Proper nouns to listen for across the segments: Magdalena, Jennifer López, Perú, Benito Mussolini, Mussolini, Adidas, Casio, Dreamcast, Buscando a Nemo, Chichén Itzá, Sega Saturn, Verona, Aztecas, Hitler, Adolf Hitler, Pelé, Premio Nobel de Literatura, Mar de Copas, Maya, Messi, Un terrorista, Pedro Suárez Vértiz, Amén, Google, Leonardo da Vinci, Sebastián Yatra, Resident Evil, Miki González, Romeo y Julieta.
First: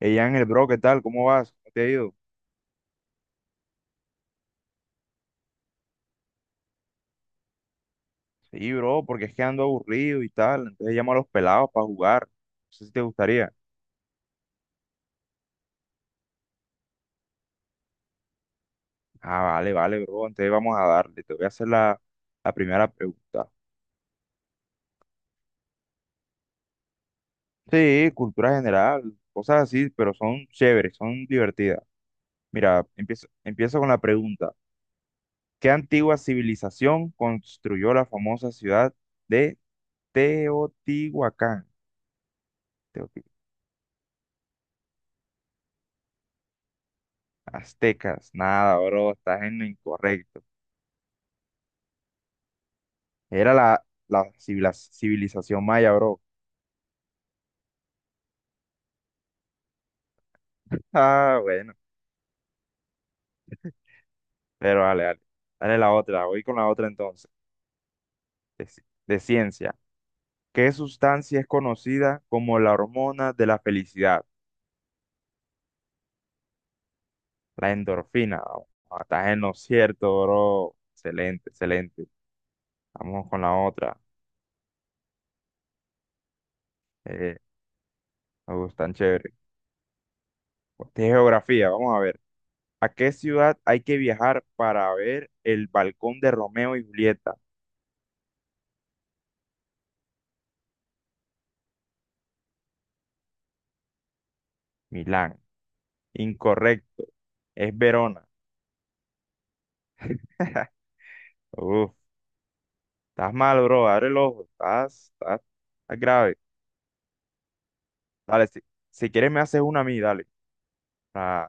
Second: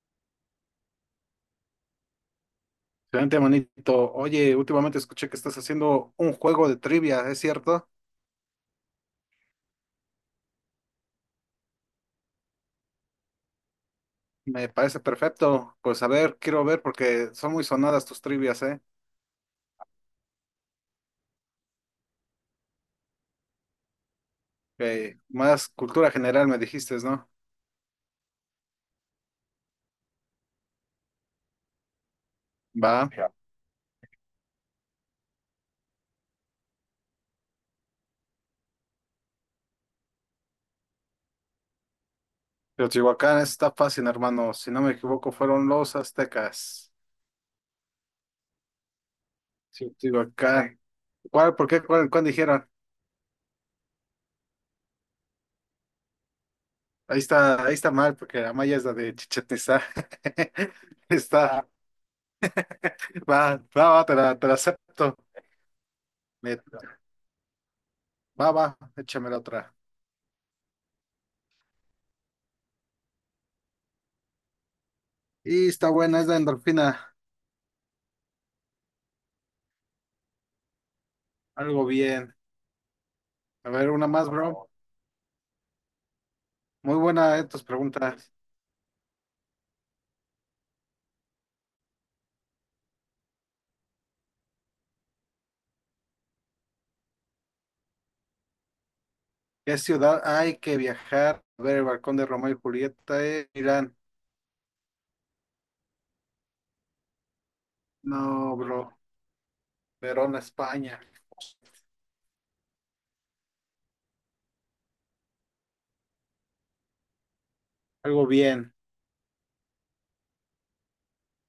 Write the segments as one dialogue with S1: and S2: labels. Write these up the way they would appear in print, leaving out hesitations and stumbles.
S1: Ey, Ángel, bro, ¿qué tal? ¿Cómo vas? ¿Cómo te ha ido?
S2: Excelente, manito. Oye, últimamente escuché que estás haciendo un juego de trivia, ¿es cierto?
S1: Sí, bro, porque es que ando aburrido y tal. Entonces llamo a los pelados para jugar. No sé si te gustaría.
S2: Me parece perfecto. Pues a ver, quiero ver porque son muy sonadas tus trivias, ¿eh?
S1: Ah, vale, vale, bro. Entonces vamos a darle. Te voy a hacer la primera pregunta.
S2: Más cultura general me dijiste, ¿no?
S1: Sí, cultura general, cosas así, pero son chéveres, son divertidas. Mira,
S2: Va.
S1: empiezo,
S2: Ya.
S1: empiezo con la pregunta. ¿Qué antigua civilización construyó la famosa ciudad de Teotihuacán? Teoti-
S2: Teotihuacán está fácil, hermano. Si no me equivoco, fueron los aztecas.
S1: Aztecas. Nada, bro, estás en lo
S2: Sí,
S1: incorrecto.
S2: Teotihuacán. ¿Cuál? ¿Por qué? ¿Cuál dijeron?
S1: Era la civilización maya, bro.
S2: Ahí está mal, porque la maya es la de Chichén Itzá.
S1: Ah,
S2: Está. Ah,
S1: bueno.
S2: va, va, va, te la
S1: Pero dale,
S2: acepto.
S1: dale. Dale la otra. Voy con
S2: Me-
S1: la otra entonces.
S2: Va,
S1: De,
S2: va,
S1: ci- de
S2: échame la
S1: ciencia.
S2: otra.
S1: ¿Qué sustancia es conocida como la hormona de la felicidad?
S2: Y está buena, es la endorfina.
S1: La endorfina. Oh, ah, estás en lo cierto, bro. Excelente,
S2: Algo
S1: excelente.
S2: bien.
S1: Vamos con la
S2: A ver,
S1: otra.
S2: una más, bro. Muy
S1: Eh,
S2: buena, tus preguntas.
S1: Me gustan chévere. De geografía, vamos a ver. ¿A qué ciudad hay que viajar para ver el balcón de Romeo y Julieta?
S2: ¿Qué ciudad hay que viajar? A ver, el balcón de Romeo y Julieta, Irán.
S1: Milán. Incorrecto. Es Verona.
S2: No, bro. Verona, España.
S1: Uf, estás mal, bro. Abre el ojo. Estás grave.
S2: Algo
S1: Dale, si,
S2: bien.
S1: si quieres me haces una a mí, dale. Ah,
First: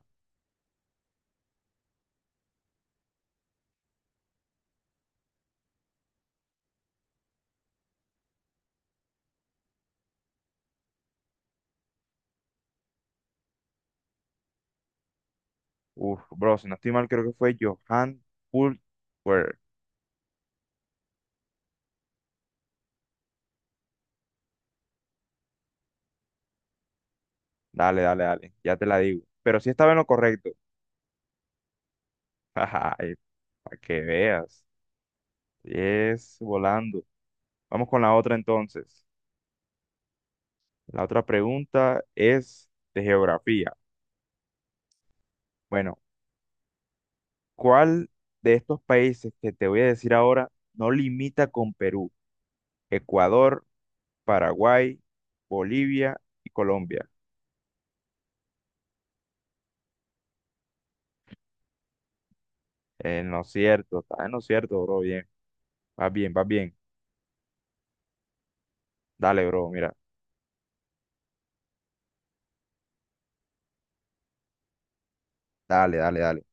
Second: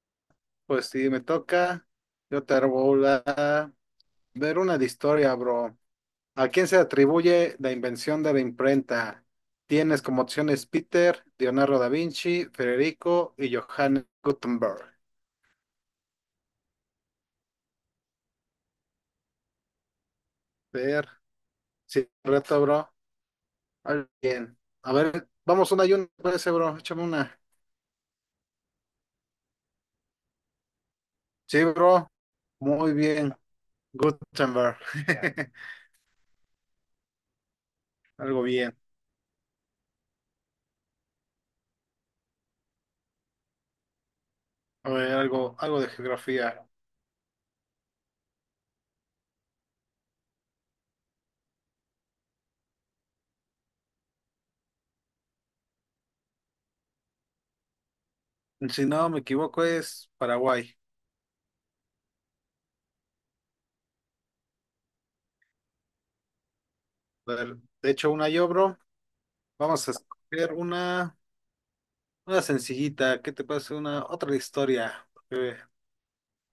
S2: Pues si me toca, yo te hago la. Ver una de historia, bro. ¿A quién se atribuye la invención de la imprenta? Tienes como opciones Peter, Leonardo da Vinci, Federico y Johannes Gutenberg.
S1: uf, bro, si no estoy mal, creo que fue Johan Pultwer.
S2: Ver, sí, reto, bro. Bien. A ver, vamos una y una, parece, bro. Échame una.
S1: Dale, dale, dale. Ya te la digo. Pero sí estaba en lo correcto.
S2: Sí, bro. Muy
S1: Ay,
S2: bien.
S1: para que veas.
S2: Gutenberg. Ya.
S1: Sí, es volando. Vamos con la otra
S2: Algo bien.
S1: entonces. La otra pregunta es de geografía.
S2: A ver, algo, algo de
S1: Bueno,
S2: geografía.
S1: ¿cuál de estos países que te voy a decir ahora no limita con Perú? Ecuador, Paraguay, Bolivia y Colombia.
S2: Si no me equivoco, es Paraguay.
S1: ¿No lo cierto, Está en lo cierto, bro. Bien, vas bien, vas bien.
S2: A ver, de hecho, una yo, bro.
S1: Dale, bro,
S2: Vamos a
S1: mira.
S2: escoger una sencillita. ¿Qué te parece? Una, otra de historia. Eh,
S1: Dale, dale, dale.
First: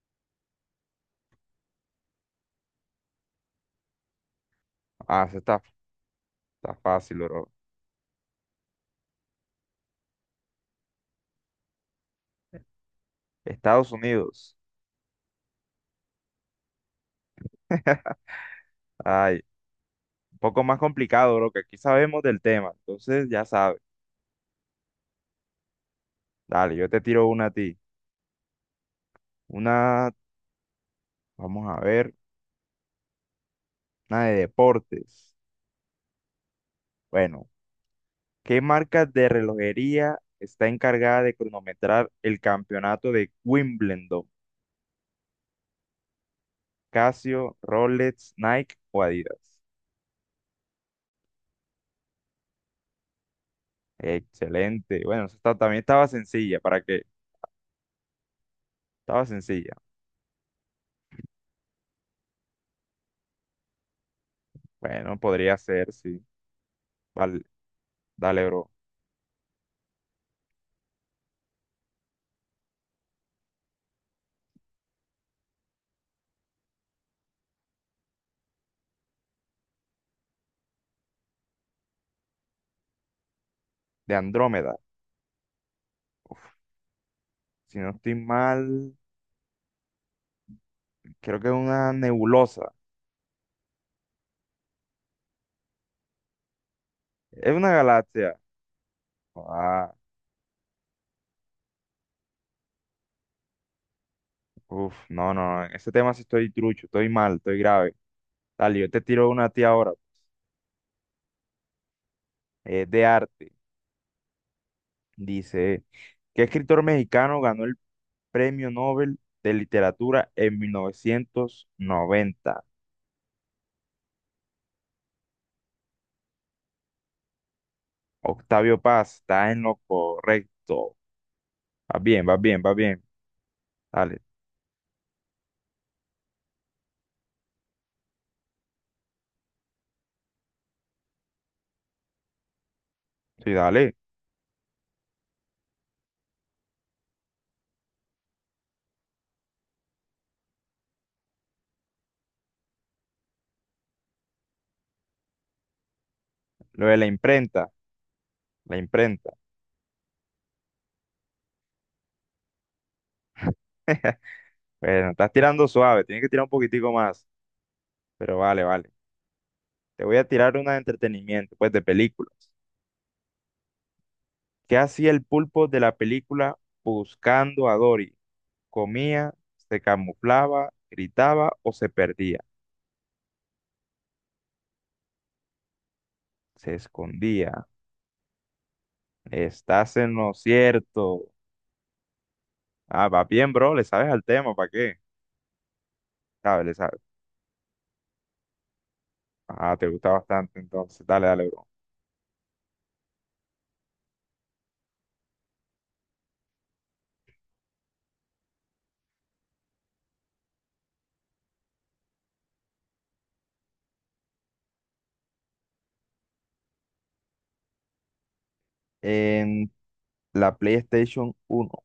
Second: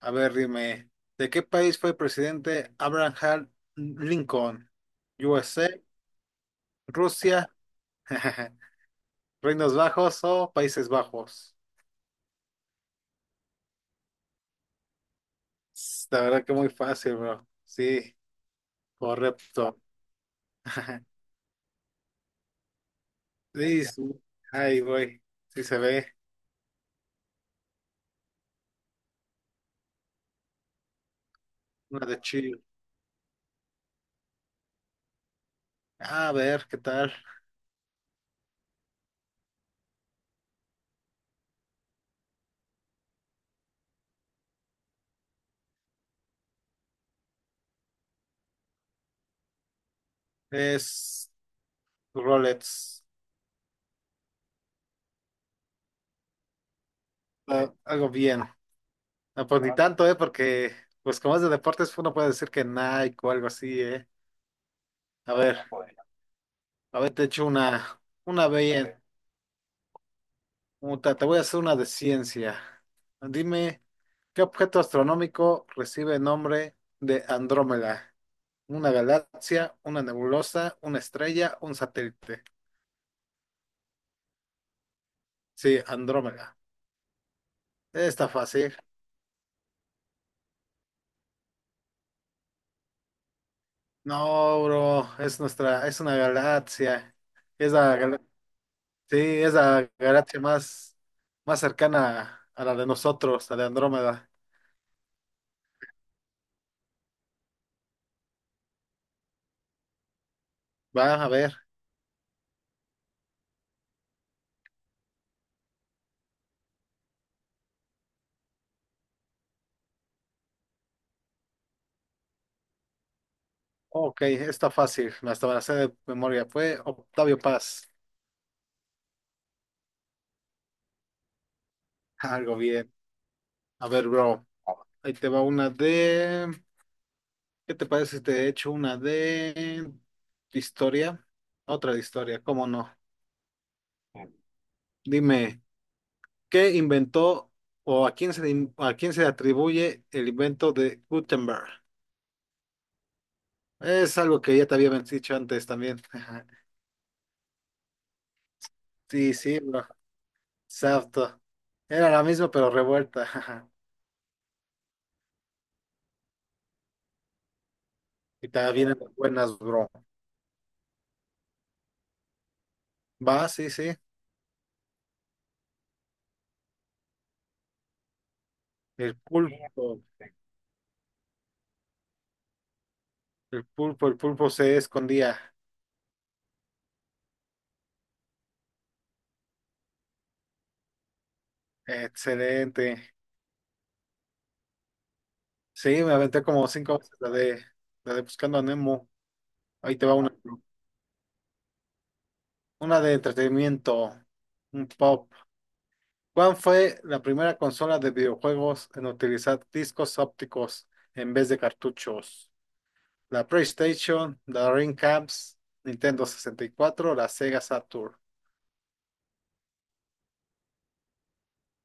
S2: a ver, dime. ¿De qué país fue presidente Abraham Lincoln?
S1: Ah, eso está,
S2: USA,
S1: está fácil,
S2: Rusia.
S1: bro.
S2: Reinos Bajos o Países Bajos.
S1: Estados Unidos.
S2: La verdad que muy fácil, bro. Sí,
S1: Ay,
S2: correcto.
S1: un poco más complicado, bro, que aquí sabemos del tema. Entonces, ya sabes.
S2: Sí, sí. Ahí voy. Sí se ve.
S1: Dale, yo te tiro una a ti. Una, vamos a
S2: Una
S1: ver,
S2: de Chile.
S1: una de deportes.
S2: A ver, ¿qué tal?
S1: Bueno, ¿qué marca de relojería está encargada de cronometrar el campeonato de Wimbledon? Casio, Rolex, Nike o Adidas.
S2: Es Rolex.
S1: Excelente. Bueno, esa está- también estaba sencilla. ¿Para qué?
S2: Ah, algo bien.
S1: Estaba
S2: No, pues
S1: sencilla.
S2: ni tanto, ¿eh? Porque, pues como es de deportes, uno puede decir que Nike o algo así, ¿eh?
S1: Bueno,
S2: A
S1: podría
S2: ver,
S1: ser, sí.
S2: a ver, te
S1: Vale,
S2: echo una,
S1: dale,
S2: una
S1: bro.
S2: bella. Muta, te voy a hacer una de ciencia. Dime, ¿qué objeto astronómico recibe el nombre de Andrómeda? ¿Una galaxia, una nebulosa, una estrella, un satélite?
S1: De Andrómeda.
S2: Sí, Andrómeda.
S1: Si no estoy
S2: Está fácil.
S1: mal, creo que es una nebulosa.
S2: No, bro, es nuestra, es una galaxia.
S1: Es una
S2: Es
S1: galaxia.
S2: sí, es la
S1: Ah,
S2: galaxia más cercana a la de nosotros, a la de Andrómeda.
S1: uf, no, no, no. En ese tema sí estoy trucho, estoy mal, estoy grave. Dale, yo te tiro una a ti ahora.
S2: Va a ver.
S1: Es de arte. Dice, ¿qué escritor mexicano ganó el Premio Nobel de Literatura en 1990?
S2: Ok, está fácil. Hasta me la sé de memoria. Fue Octavio Paz.
S1: Octavio Paz, está en lo correcto. Va bien, va
S2: Algo
S1: bien, va
S2: bien.
S1: bien.
S2: A ver,
S1: Dale,
S2: bro. Ahí te va una de... ¿Qué te parece si te echo una de historia? Otra de historia, ¿cómo no?
S1: sí, dale.
S2: Dime, ¿qué inventó o a quién se le atribuye el invento de Gutenberg? Es algo que ya te había dicho antes también.
S1: Lo de la imprenta, la
S2: Sí,
S1: imprenta.
S2: sí, bro. Exacto. Era la misma, pero revuelta.
S1: Bueno, estás tirando suave, tienes que tirar un poquitico más. Pero
S2: Y
S1: vale,
S2: también
S1: vale.
S2: vienen las buenas, bro.
S1: Te voy a tirar una de entretenimiento, pues de películas.
S2: Va, sí, sí.
S1: ¿Qué hacía el pulpo de la película Buscando a Dory?
S2: El
S1: ¿Comía, se
S2: pulpo.
S1: camuflaba, gritaba o se perdía?
S2: El pulpo, el pulpo se escondía.
S1: Se escondía. Estás en lo cierto. Ah,
S2: Excelente.
S1: va bien, bro, le sabes al tema, ¿para qué?
S2: Sí, me aventé
S1: Sabes,
S2: como
S1: le
S2: cinco
S1: sabes.
S2: veces la de Buscando a Nemo.
S1: Ah, te
S2: Ahí te
S1: gusta
S2: va una.
S1: bastante, entonces, dale, dale, bro.
S2: Una de entretenimiento. Un pop. ¿Cuál fue la primera consola de videojuegos en utilizar discos ópticos en vez de cartuchos? La PlayStation, la Dreamcast, Nintendo 64, la Sega Saturn.
S1: En la PlayStation 1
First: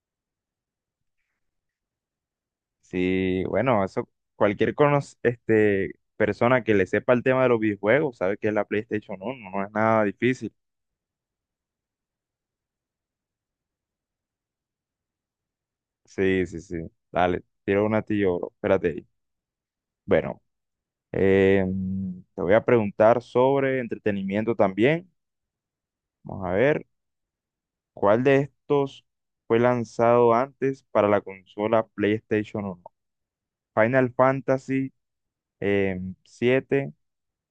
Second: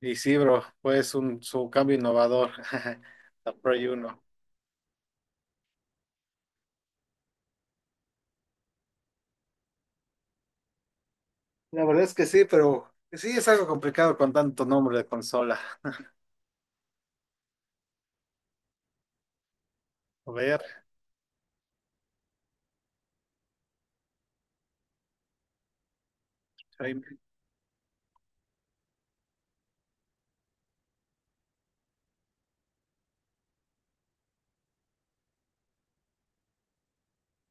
S2: Y sí, bro, fue un, su cambio innovador.
S1: sí,
S2: La
S1: bueno,
S2: Play
S1: eso,
S2: uno
S1: cualquier persona que le sepa el tema de los videojuegos sabe que es la PlayStation 1, no es nada difícil.
S2: La verdad es que sí, pero sí es algo complicado con tanto nombre de consola.
S1: Sí, sí, sí, dale, tiro una a ti, yo, bro, espérate ahí.
S2: A
S1: Bueno,
S2: ver,
S1: te voy a preguntar sobre entretenimiento también. Vamos a ver,
S2: ahí.
S1: ¿cuál de estos fue lanzado antes para la consola PlayStation 1? Final Fantasy 7,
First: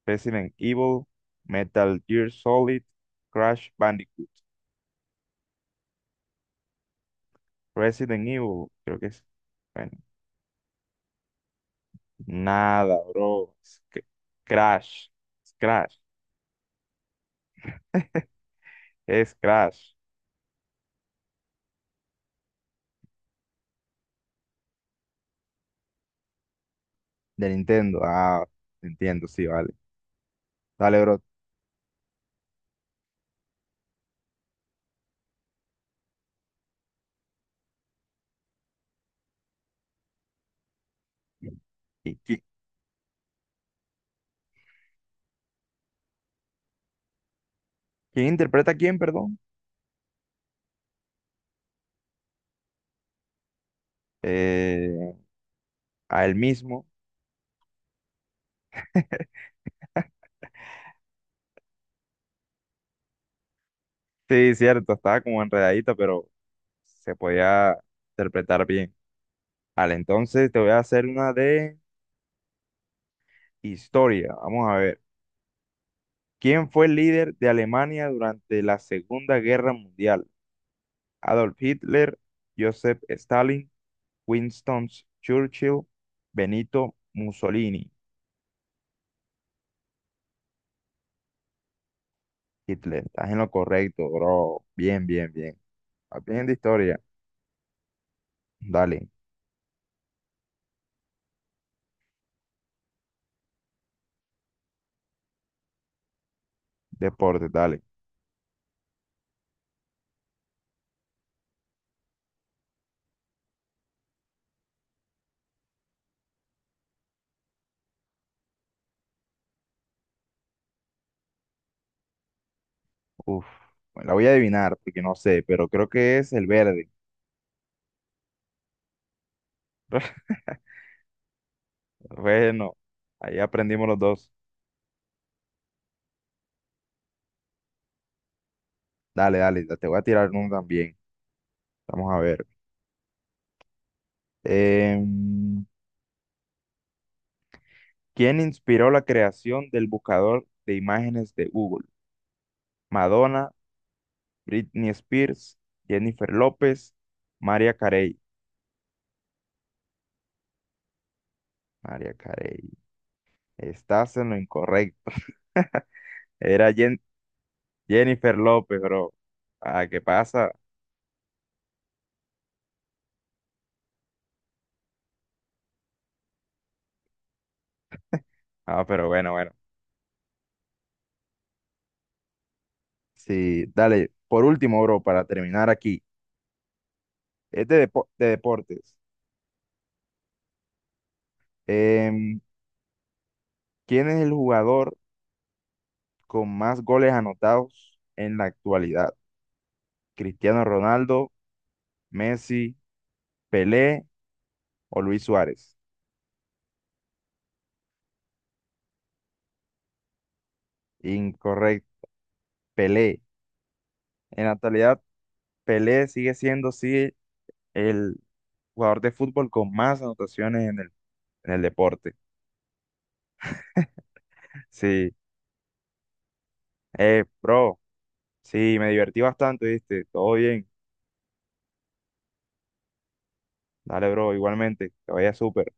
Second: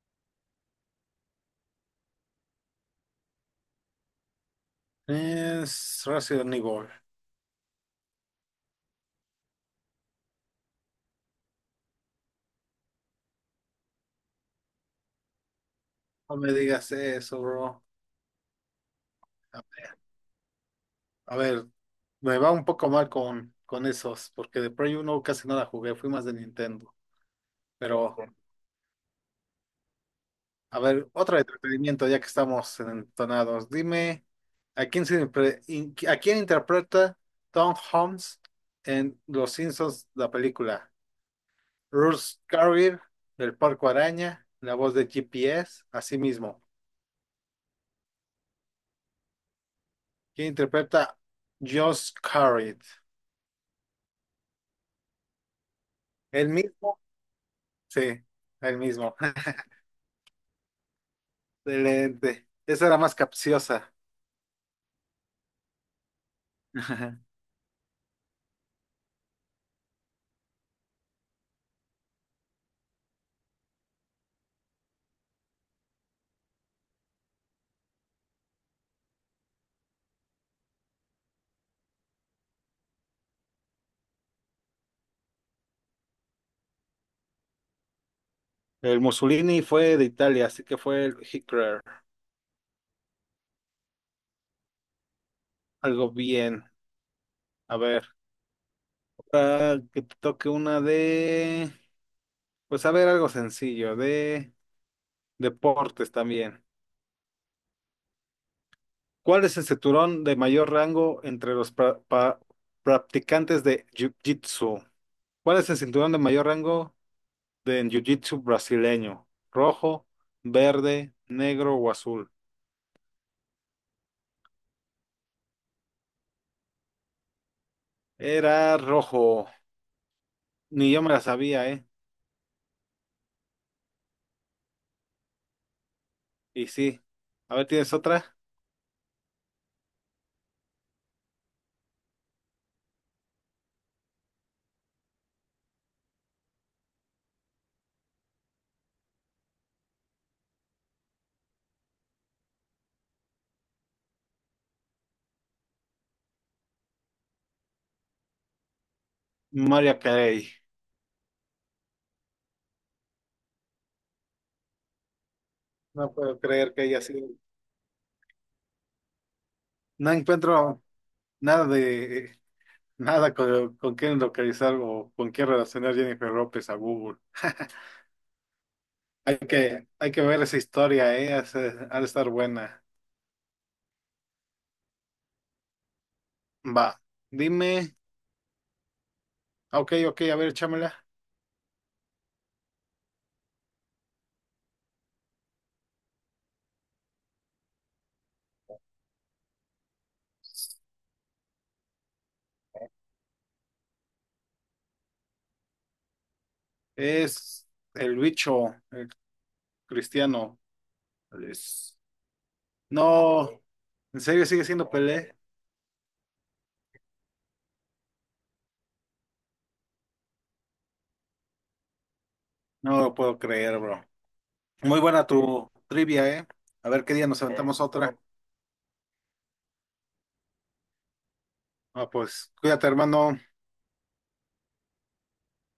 S1: Resident Evil, Metal Gear Solid, Crash Bandicoot.
S2: Es Resident Evil.
S1: Resident Evil, creo que es. Bueno, nada, bro. Crash. Es Crash.
S2: No me digas eso, bro.
S1: Es
S2: A
S1: Crash.
S2: ver, a ver, me va un poco mal con esos, porque de Play 1 casi no la jugué, fui más de Nintendo.
S1: De Nintendo.
S2: Pero,
S1: Ah, entiendo, sí, vale.
S2: a
S1: Dale,
S2: ver,
S1: bro.
S2: otro entretenimiento, ya que estamos entonados. Dime, ¿a quién, se impre- in- a quién interpreta Tom Holmes en Los Simpsons, la película?
S1: ¿Y
S2: Russ
S1: qui-
S2: Carrier, del Parco Araña, la voz de GPS, así mismo.
S1: Quién interpreta a quién, perdón?
S2: ¿Quién interpreta Josh Carrier?
S1: Eh, a él
S2: El
S1: mismo.
S2: mismo, sí, el mismo. Excelente. Esa era más capciosa.
S1: Sí, cierto, estaba como enredadita, pero se podía interpretar bien. Vale, entonces te voy a hacer una de historia. Vamos a ver. ¿Quién fue el líder de Alemania durante la Segunda Guerra Mundial? Adolf Hitler, Joseph Stalin, Winston Churchill, Benito Mussolini.
S2: El Mussolini fue de Italia, así que fue el Hitler.
S1: Hitler, estás en lo correcto, bro. Bien, bien, bien.
S2: Algo
S1: Vas bien de
S2: bien.
S1: historia.
S2: A ver,
S1: Dale,
S2: ahora que te toque una de, pues a ver, algo sencillo, de deportes también.
S1: deporte, dale.
S2: ¿Cuál es el cinturón de mayor rango entre los practicantes de Jiu-Jitsu? ¿Cuál es el cinturón de mayor rango de en Jiu-Jitsu brasileño? ¿Rojo, verde, negro o azul?
S1: Uf, bueno, la voy a adivinar porque no sé, pero creo que es el verde.
S2: Era rojo. Ni yo me la sabía, ¿eh?
S1: Bueno, ahí aprendimos los dos.
S2: Y sí. A ver, ¿tienes otra?
S1: Dale, dale, te voy a tirar uno también. Vamos a ver. Eh, ¿Quién inspiró la creación del buscador de imágenes de Google? Madonna, Britney Spears, Jennifer López, María Carey.
S2: Maria Carey.
S1: María Carey, estás en lo incorrecto.
S2: No puedo
S1: Era
S2: creer que haya sido.
S1: Jennifer López, bro. Ah, ¿qué
S2: No
S1: pasa?
S2: encuentro nada de nada con, quién localizar o con quién relacionar Jennifer López a Google.
S1: Ah, pero bueno,
S2: Hay
S1: bueno.
S2: que, hay que ver esa historia, ¿eh? Ha de estar buena.
S1: Sí, dale. Por último, bro, para terminar aquí.
S2: Va.
S1: Es
S2: Dime.
S1: de, depo- de deportes.
S2: Ah, Ok, ok, a ver, échamela.
S1: Em, ¿Quién es el jugador con más goles anotados en la actualidad? Cristiano Ronaldo, Messi, Pelé o Luis Suárez.
S2: Es el bicho, el cristiano. Es-
S1: Incorrecto. Pelé.
S2: No. ¿En
S1: En
S2: serio
S1: la
S2: sigue siendo
S1: actualidad,
S2: Pelé?
S1: Pelé sigue siendo, sí, el jugador de fútbol con más anotaciones en en el deporte.
S2: No lo puedo creer, bro. Muy
S1: Sí.
S2: buena tu trivia, ¿eh? A ver qué día nos
S1: Bro,
S2: aventamos otra.
S1: sí, me divertí bastante, ¿viste? Todo bien.
S2: Ah, pues cuídate, hermano.
S1: Dale, bro, igualmente. Que vaya súper.